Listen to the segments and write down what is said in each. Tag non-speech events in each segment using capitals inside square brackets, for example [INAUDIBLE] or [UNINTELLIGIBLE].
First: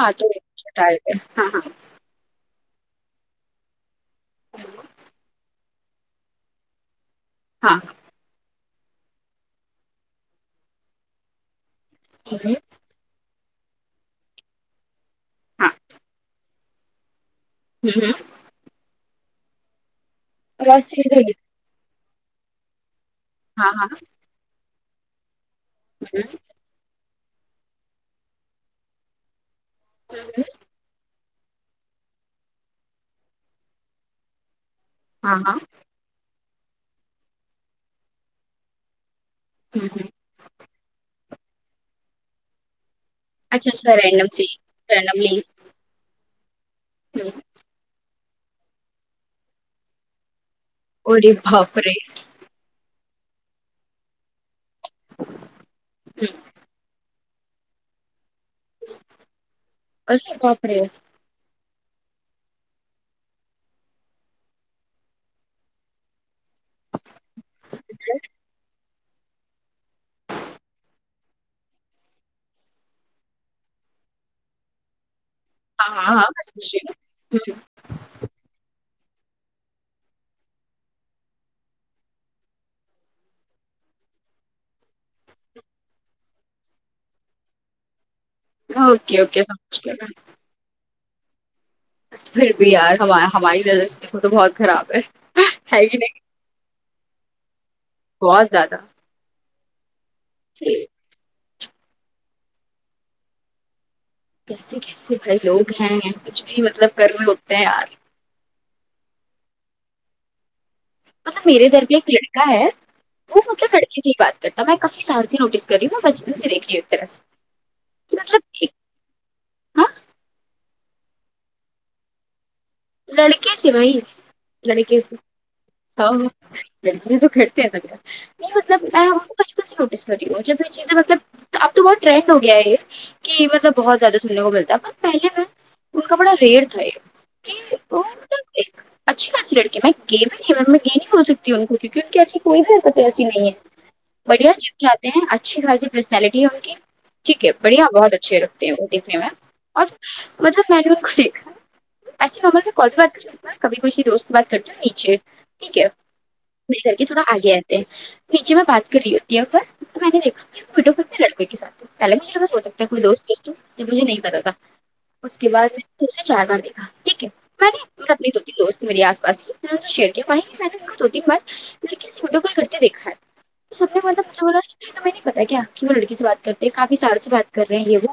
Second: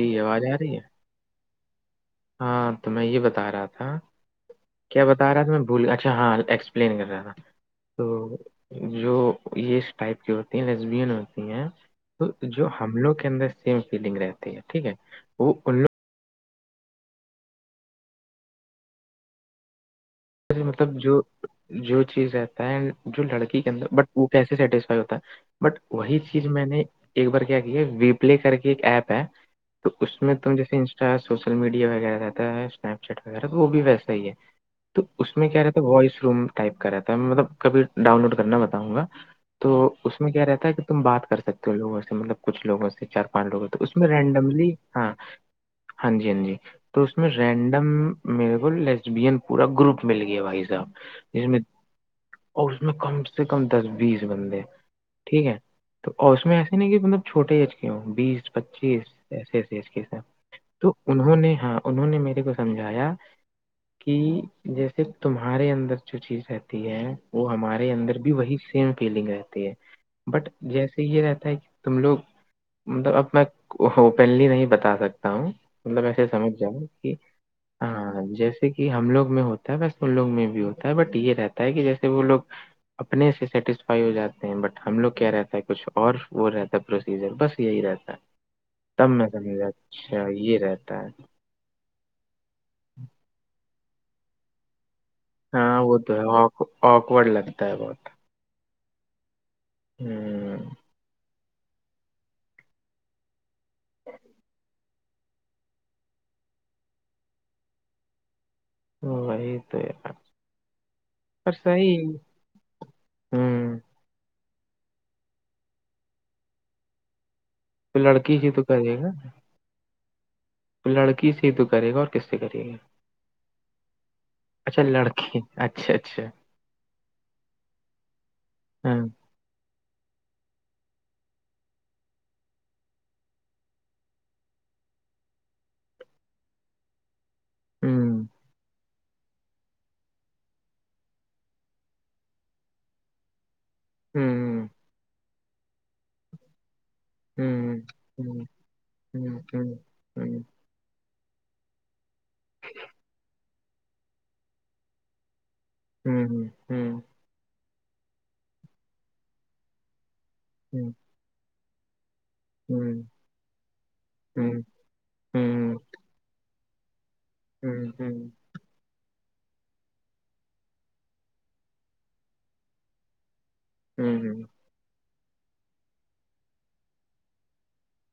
جی آواز آ رہی ہے ہاں تو میں یہ بتا رہا تھا کیا بتا رہا تھا میں بھول اچھا ہاں ایکسپلین کر رہا تھا ہاں تو جو یہ اس ٹائپ کی ہوتی ہیں لیسبین ہوتی ہیں تو جو ہم لوگ کے اندر سیم فیلنگ رہتی ہے ٹھیک ہے وہ ہاں ان لوگ ہاں ہاں آواز مطلب چلی جو گئی جو چیز رہتا ہے جو لڑکی کے ہاں ہاں اندر بٹ وہ کیسے سیٹسفائی ہوتا ہے بٹ وہی چیز میں نے ایک بار کیا کیے وی پلے کر کے ایک ایپ ہے تو اس میں تم جیسے انسٹا سوشل میڈیا وغیرہ رہتا ہے اسنیپ چیٹ وغیرہ تو وہ بھی ویسا ہی ہے تو ہاں اس میں ہاں کیا رہتا ہے وائس روم ٹائپ کا رہتا ہے میں مطلب کبھی ڈاؤن لوڈ کرنا بتاؤں گا تو اس میں کیا رہتا ہے کہ تم بات کر سکتے ہو لوگوں سے مطلب کچھ لوگوں سے چار پانچ لوگوں اچھا سے تو اچھا اس میں رینڈم سے رینڈملی ہاں رینڈملی ہاں جی ہاں جی تو اس میں رینڈم میرے کو لیبیس پورا گروپ مل گیا بھائی صاحب ارے میں باپ رے اور اس میں کم سے کم دس بیس بندے ٹھیک ہے تو اس میں ایسے نہیں کہ مطلب چھوٹے ایج کے ہو بیس پچیس ایسی ایسی ایج کی ارے سر باپ رے تو انہوں نے ہاں انہوں نے میرے کو سمجھایا کہ جیسے تمہارے اندر جو چیز رہتی ہے وہ ہمارے اندر بھی وہی فیلنگ رہتی ہے بٹ جیسے یہ رہتا ہے کہ تم لوگ مطلب اب میں اوپنلی نہیں بتا سکتا ہوں ہاں مطلب ہاں ہاں ایسے سمجھ جاؤں کہ جیسے کہ کہ ہم لوگ میں ہوتا ہے بس ان لوگ میں بھی ہوتا ہے بٹ یہ رہتا ہے کہ جیسے وہ لوگ اپنے سے سیٹسفائی ہو جاتے ہیں بٹ ہم لوگ کیا رہتا ہے کچھ اور وہ رہتا ہے پروسیجر بس یہی رہتا تب اوکے میں اوکے سمجھا سمجھ گیا میں اچھا یہ رہتا ہے پھر بھی یار ہماری نظر سے دیکھو تو بہت خراب ہے ہاں وہ کہ تو نہیں ہے آکورڈ لگتا ہے بہت بہت زیادہ ہاں جی [UNINTELLIGIBLE] کیسے کیسے بھائی لوگ ہیں کچھ بھی مطلب کر رہے ہوتے ہیں یار وہی تو ہے نا مطلب میرے گھر پہ ایک لڑکا ہے وہ مطلب ہوں لڑکی سی بات میں کافی سال سے نوٹس کر رہی ہوں میں بچپن سے دیکھ رہی ہوں ایسے تو لڑکی ہی تو کہے گا ہاں تو لڑکی سے تو کرے گا اور کس سے کرے گا لڑکے سے بھائی اچھا لڑکے سے لڑکی اچھا اچھا [UNINTELLIGIBLE] بچپن سے ہاں نوٹس کر رہی ہوں جب یہ چیزیں مطلب اب تو بہت ٹرینڈ ہو گیا ہے یہ کہ مطلب بہت زیادہ سننے کو ملتا ہے پر پہلے میں ان کا بڑا ریئر تھا یہ ہوں [UNINTELLIGIBLE] اچھی خاصی لڑکے میں گئی بھی نہیں میں گئی نہیں بول سکتی ہ ان کو کیونکہ ان کی ایسی کوئی بھی حرکت ایسی نہیں ہے بڑھیا ہوں جم جاتے ہیں اچھی خاصی پرسنالٹی ہے ان کی ٹھیک ہے ہوں بڑھیا بہت ہوں اچھے لگتے ہیں وہ دیکھنے میں ہوں ہوں اور ہوں مطلب میں نے ان کو دیکھا ایےمر کال بات کر کبھی کوئی سسی دوست بات کرتے ہو نیچے ٹھیک ہے ہوں میرے گھر ہوں کے تھوڑا آگے رہتے ہیں نیچے میں بات کر رہی ہوتی ہے اپنا تو میں نے دیکھا وہ ہوں ٹ فر بھی لڑکے کے سات پہل مجھے ہو سکتا ہے کوئی دوست دوست جب مجھے نہیں پتا تھا ہوں اس کے بعد اسے چار بار دیکھا ٹھیک ہے [UNINTELLIGIBLE] ہوں ہوں اپنی دو دوست میرے آس پاس شیر کیے وہی میںنے بولا دو تین بار کسی کرتے دیکھا ہے سب نے مجھسے ہوں بولا کی تو میںنے پتا کیا کی و لڑکی سے بات کرتے ہیں یہ وہ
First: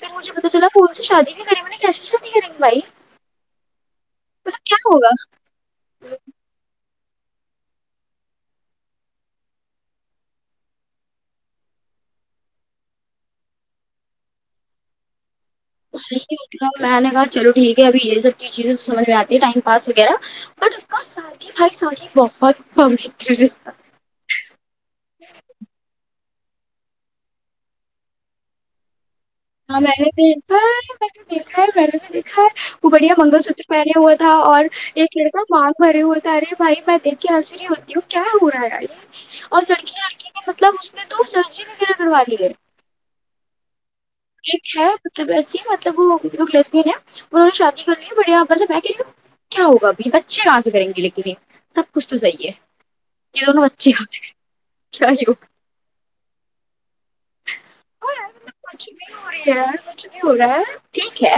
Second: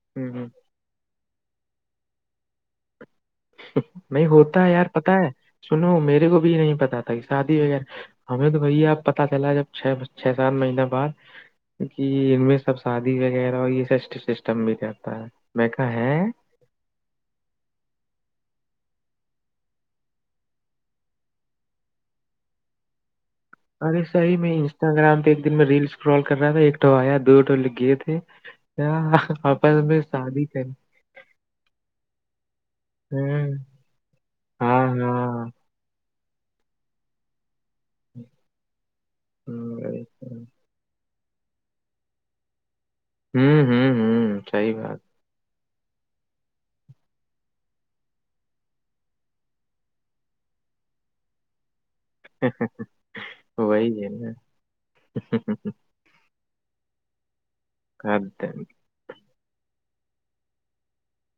فر مجھے پتا چلا [UNINTELLIGIBLE] نہیں مطلب ہوتا ہے کیا یار ہوگا پتا ہے سنو میرے کو بھی نہیں پتا تھا شادی وغیرہ ہمیں تو بھیا آب پتا چلا جب چھ چھ سات مہینے بعد کہ ان میں سب شادی وغیرہ ہو یہ س سسٹم بھی رہتا ہے میں کہ ہے مطلب میں نے کہا چلو ٹھیک ہے ابھی یہ سب چیزیں تو سمجھ میں آتی ہے ٹائم پاس وغیرہ بٹ اس کا بھائی صحی میں بہت پرمٹ رشتے ارے صحی میں انسٹاگرام پہ ایک دن میں ریل اسکرال کر رہا تھا ایک تو آیا دو تو گئے تھے [UNINTELLIGIBLE] ہاں میں نے شادی دیکھا کر ہے میں نے دیکھا ہے میں نے بھی دیکھا ہے وہ بڑھیا ہاں منگل سوتر پہنے ہوا تھا اور ہاں ایک لڑکا ہاں مانگ بھر ہوتا ارے بھائی میں دیکھ کے ہسری ہوں کیا ہو رہا ہے یہ اور ہوں لڑکی لڑکی نے مطلب اس نے تو سرزی وغیرہ کروا لی ہے ہوں ہوں ہوں صحیح ایک ہے بات مطلب ویسی مطلب وہ لیسبین ہے انہوں نے شادی کرنی ہے بڑھیا مطلب ہے کہ کیا ہوگا ابھی بچے کہا سے کرینگے لیکن یے سب کچھ تو صحی ہے یہ دونوں اچھے وہی ہے حاصل نا کیاے ہو [UNINTELLIGIBLE] کچھ بھی ہو رہی ہے کچھ بھی ہو رہا ہے ٹھیک ہے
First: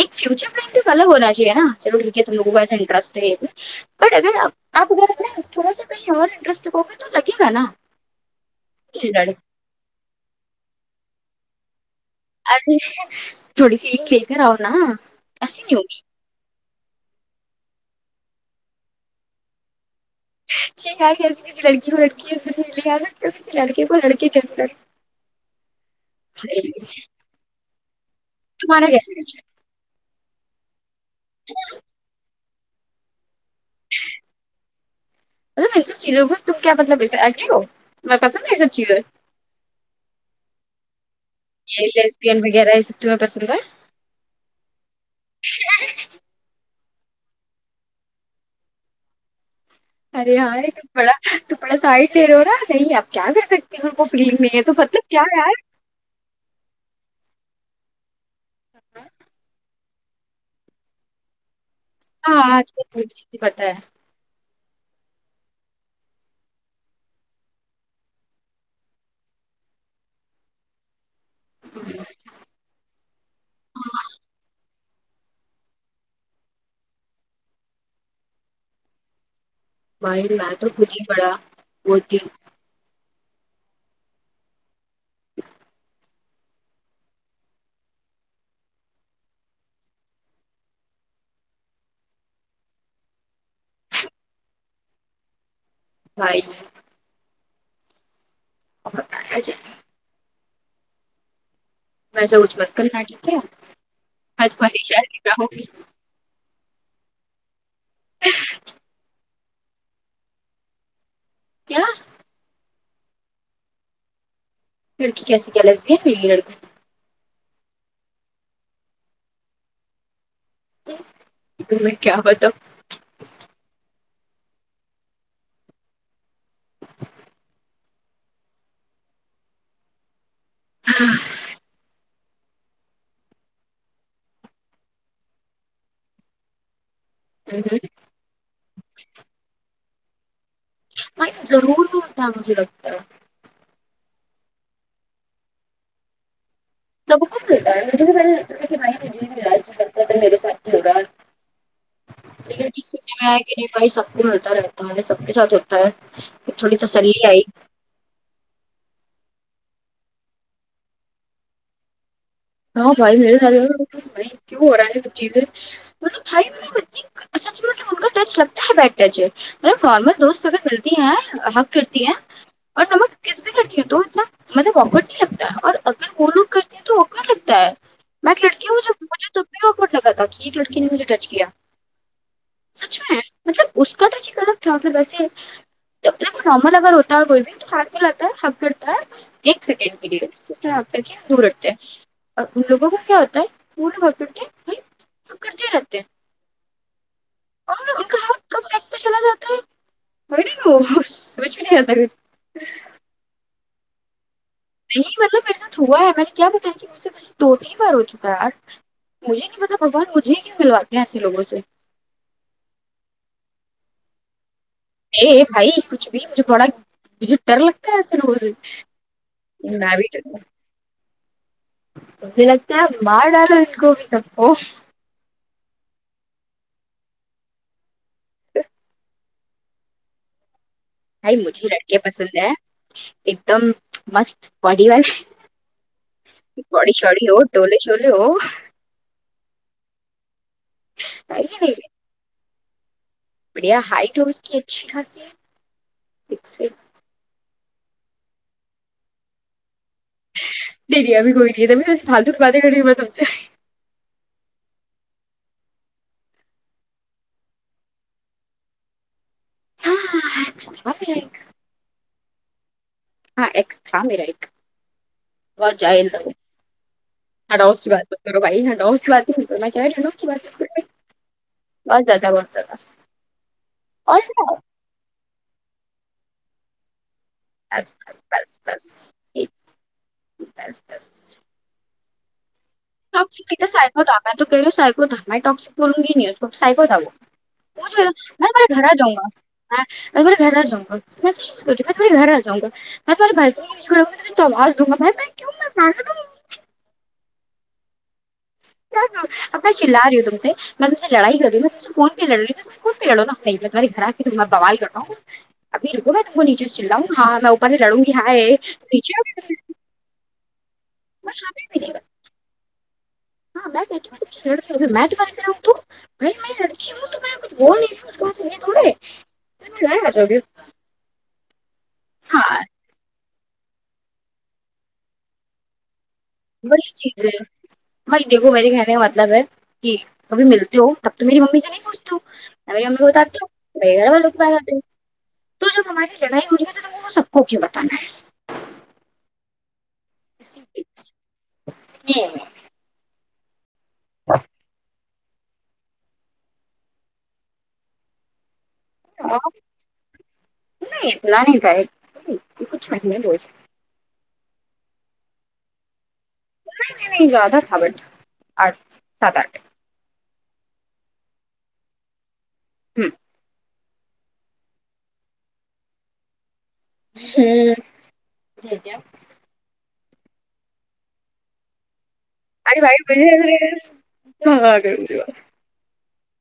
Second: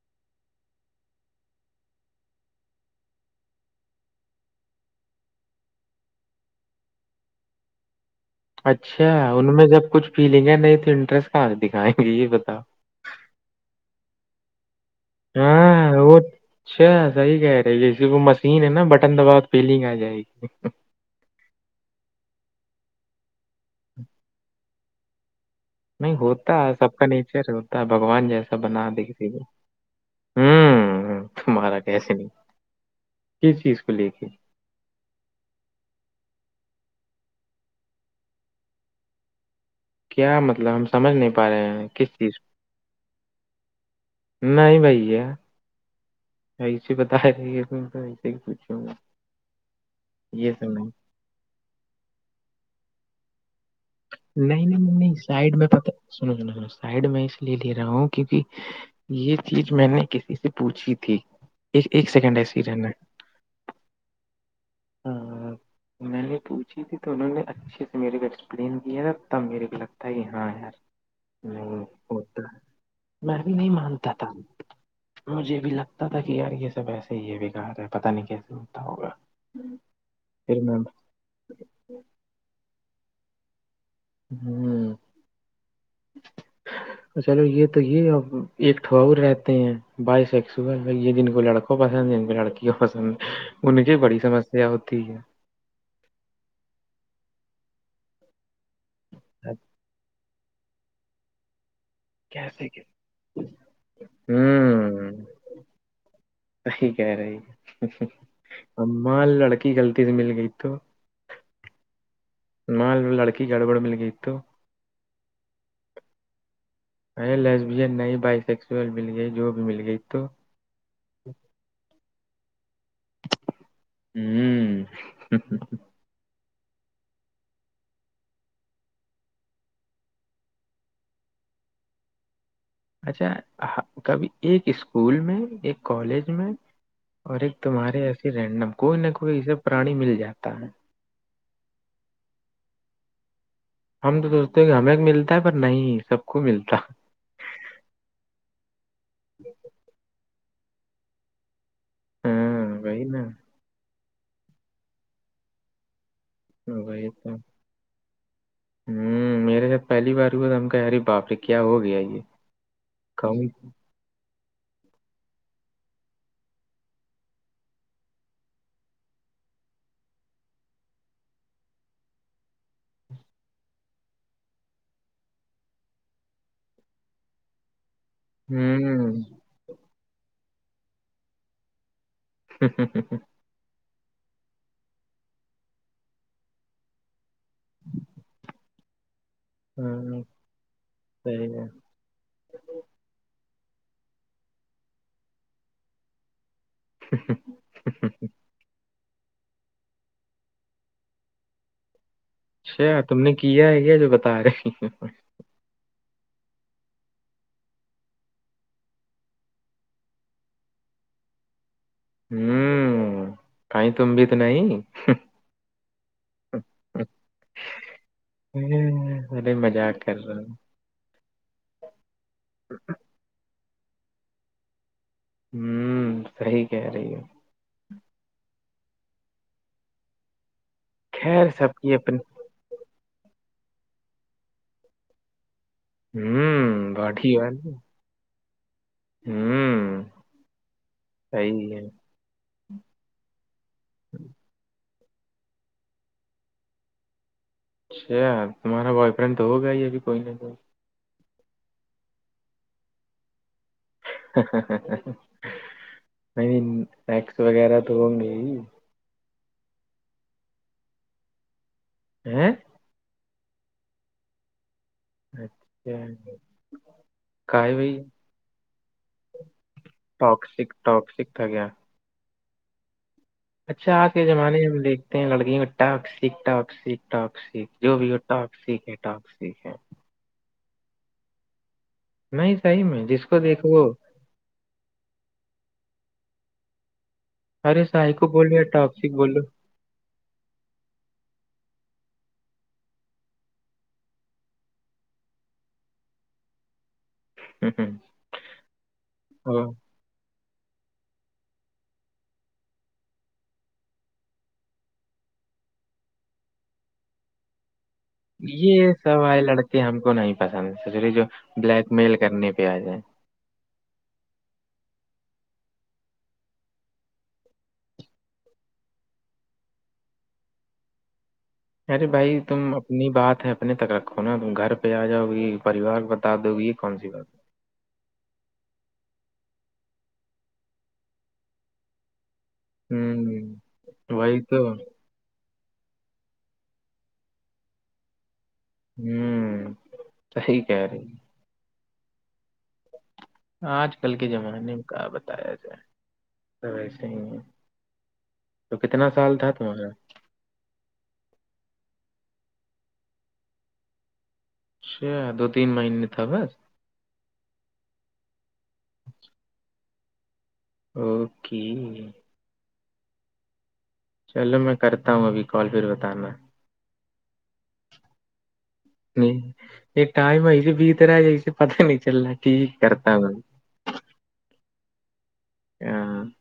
ایک فیوچر پک الگ ہونا چاہیے نا چلو ٹھیک ہے تملوگ کو ایسا انٹریسٹ ہے بٹ اگر آپ آپ اگر اپنا تھوڑا سا کہیں اور انٹریسٹ لگاؤ گے تو لگیگا نا اچھا ارے ان میں جب کچھ فیلنگ ہے نہیں تو انٹرسٹ کہا سے دکھائی ارے تھوڑی کھیل کر آؤ نا نہیں ہاں ہوگی وہ [UNINTELLIGIBLE] اچھا صحیح کہہ رہے ہیں جیسے وہ مشین ہے نا بٹن دباؤ فیلنگ آ جائے گی اچ کہ کسی لڑکی کو لڑکی اندر لے آ سکتے کسی لڑکے کو لڑک کے اندر نہیں ہوتا ہے سب کا نیچر ہوتا ہے بھگوان جیسا بنا تمہارا د کیسے کسی کو مطلب ہوں ہ تمہارا کیسے نہیں کس چیز کو لے کے [INAUDIBLE] [INAUDIBLE] مطلب ان سب چیزوںہ تم کیا مطلب کے ایکٹو ہو تمہیں پسند ہے یہ سب چیزیں کیا مطلب ہم سمجھ نہیں پا رہے ہیں یہ کس لیسبین چیز کو وغیرہ اس [UNINTELLIGIBLE] تمیں پسند ہے [UNINTELLIGIBLE] نہیں بھیا ا [UNINTELLIGIBLE] [UNINTELLIGIBLE] ایسے بتا رہی ہے ت تو ایسے ہی پوچھا گا ارے یہ سب ہاںارے نہیں توپڑا تٹکڑا سائڈ لے رہ ہو نا نہیں آپ کیا کر سکتے کسین کو فری نہیں ہے تو مطلب نہیں کیا یار سائڈ میں پتہ سنو سنو سو سائڈ میں اس لیے لے رہا ہوں کیونکہ یہ چیز میں نے کسی سے پوچھی تھی [UNINTELLIGIBLE] ایک ایک س [UNINTELLIGIBLE] ہاں آج ک پت ہے ہاں [UNINTELLIGIBLE] انوں نے پوچھی تھی تو انہوں نے اچھے سے میرے کو ایکسپلین کیا تھا تب میرے کو لگتا ہے کہ ہاں یار ہ ہوتا ہے میں بھی نہیں مانتا تھا مجھے بھی لگتا تھا کہ یار یہ سب ایسے ہی یہ بگا رہا ہے پتا نہیں کیسے ہوتا ہوگا بائی میں تو خود ہی پڑا ہوتی ہوں ہوں [INAUDIBLE] [INAUDIBLE] [INAUDIBLE] [INAUDIBLE] چلو یہ تو یہ ا ایک ٹھواور رہتے ہیں بائیسیکس ہوا یہ دن کو لڑکا پسند نہیں ان لڑکیوں پسند انن کی بڑی سمسیا ہوتی ہے بھائی اور جے اب [UNINTELLIGIBLE] ویسا کچھ مت کرنا ٹھیک ہے میں تمہاری شاید ہوں نکاح ہوگی [UNINTELLIGIBLE] سی کیا رہ ام ل لک کی غلطی سے مل گئی تو کیا مال لڑکے گڑ بڑ ملےئی تو لڑکی کیسے کیا لسی ہے پھر یہ لڑکوں [UNINTELLIGIBLE] ا لیس بھی نہیں بائی سیکسل مل گئی جو بھی مل گئی تو تیں کیا بتاؤ [UNINTELLIGIBLE] ہوں ہ ہ [INAUDIBLE] [INAUDIBLE] ہاں [UNINTELLIGIBLE] اچھا کبھی ایک اسکول میں ایک کالج میں اور ایک تمہارے ایسے رینڈم کوئی نہ کوئی اسے پرانی مل جاتا ہے بائی ضرور دورتا مجھے لگتا ہے ہم تو سوچتے ہیں کہ ہمیں ملتا ہے پر نہیں سب کو ملتا سب کو ملتا ہے مجھے بھی میں نے بھائی مجھے بھی ملا ا تو میرے ساتھ ہو رہا ہے لگر ہاں وہی سننے نا میں آیا کہ نپھائی سب کو ملتا رہتا ہے سب کے ساتھ ہوتا ہے تھوڑی وہی تسلی تو آئی ہوں میرے ساتھ پہلی بار ہوا تھا ہم کہ ارے باپرے کیا ہو گیا یہ ہاں بھائی میرے کہوں ساتھ بھائی کیوں ہو رہا ہے چیز ملب بھائی م ب اچھا اچھا مطلب ان کا ٹچ لگتا ہے بیٹ ٹچ ہے م فارمل دوست اگر ملتی ہیں حق کرتی ہیں اور نمک کس بھی کرتی ہے تو اتنا مطب آکڈ نہیں لگتا ہے اور اگر وہ لوگ کرتے ہیں تو متا ہے ہوں میراپٹ لگا تھا کہ ایک لڑکی نے مجھے ٹچ کیا سچ میں ہے مطلب اس کا تو چ کر ر تھا مطھر ویسے مطلب نارمل اگر ہوتا ہے کوئی بھی تو نارمل آتا ہے حق کرتا ہے ایک سیکنڈ کے ہاں، لیے اس آ کر کے دور صحیح ہے رکھتے ہیں اور ان لوگوں کو کیا ہوتا ہے وہ لوگ ا کرتے پ کرڑتے رہتے [UNINTELLIGIBLE] اور تو چلا جاتا ہے نہیں وہ سوچ بھی نہیں آا اچھا تم نے کیا ہے کیا جو بتا رہے ہیں نہیں مطلب ایسا ہووا ہے میں نے کیا بتایا کہ مجھ سے بس دو تین بار ہو چکا ہے یار مجھے کی متابھگان مجھ ہی کیوں ملاتے ہیں ایسے لگوں سے ہوں کیں تمبت نہیں ا بھائی کچھ بھی مجھے بڑا بج ڈر لگتا ہےے روز بے مذاق کر رہا ہوں مجھے لگتا ہے باہار ڈالو ان کو بھی سب کو ہوں صحیح کہہ رہی ہے بھائی خیر مجھے سب کی لڑکیا اپن پسند ہیں ایک دم مست باڈی والے ہوں بڑی چڑی باٹھی ہو والی ٹوولے چوولے ہو ہوں صی نہیں ہے بڑھیا ہائٹ اور اس کی اچھی خاصیت س ف اچھا تمہارا بوائے فرینڈ تو ہو گا ہی ابھی کوئی نہیں دیرییابمی کوئی رہ ہے م میںےھ دور بادے گی ہوا تم سے نہیں یکس وغیرہ تو ہوں گے ہی ہاں ہاں ہوں ہاں ایکس تھا میرا ایک بت اچھا جائے ب کا ہے بھائی کرو بھائی نڈ کی بات میںنات ٹاکسک ٹاکسک تھا کیا بہت زیادہ بہت زیادہ اچھا آج اور کے زمانے میں ہم دیکھتے ہیں لڑکیوں کا ٹ سیک ٹاک سک ٹاک بس جو بھی ہو بس ٹاک سیک ہے بس ٹااک سھ بس ہے بس بس نہیں صحیح میں جس کو ٹکسک دیکھو وہ سائیکو دھاما تو گو سائیکو داما میں ٹکسکورن گ ن سائیکو دگو ارے وہھ سائی کو بول میں رہے تہارے گھر آ ٹاکسک جاؤں گا ہاں میں تھوڑے گھر جا گا تھڑی گھر ج ا گا میں تمہےھر پوھڑوں گا تے تو آازاوں گ بھ کیوں ہوں ہ ش لاری ہو تم سے میں تم سے لڑائی کر رہیوں میں تم سے فون پہ لڑیوں تم فون پہ لڑوا نہیں میںمہاری گھر آ کی میں بوال کر رہ ہوں ابھی رکو میں تم کو نیچے سے چلاؤں گ ہاں میں اوپر سے لڑوں گی ہاں یہ سب نیچے والے لڑکے ہم کو نہیں پسند سسوری جو میں ہاں بھی بلیک نہیں بس میل کرنے پہ آئے ج ہاں میں کہتی ہ میں تے کیا تو میں لڑکی ہ تو کچھ ب ن تھڑے گیا چ گ ارے بھائی تم اپنی بات ہے اپنے تک رکھو نا تم گھر پہ آ جاؤ گی پریوار دو گی یہ وہی کون سی چیز بات ہے وہی دیکھو میرے کہنے کا مطلب ہے کہ کبھی ملتے ہو تب تو میری ممی سے نہیں پوچھتی ام ہے؟ ہوتا تو ہوں و گھر وال لوک وہی تو پے تو جب ہماری لڑائی ہو رہی ہے تو تم کو وہ سب کو کیوں بتا ہے ہوں سحی کہہ رہی جوں آج کل کے زمانے میں کا بتایا جائے س وسے ہی ہے تو کتنا سال تھا تمہارا نہیں اتنا نہیں تھا ایک کچھ مہینے ب ج س دو تین ماہیننے تاب نہیں نہیں نہیں جا تھا تھا بٹ آٹھ سات آٹھ اوکے ہوں چلو میں کرتا ہوں ابھی کال پھر بتانا ہوں یہ ٹائم ہے اسے بیت رہا ہے ج اسے پتاہ نہیں چل رہا ہے ا وائٹ بجرےاں گے ہ [UNINTELLIGIBLE]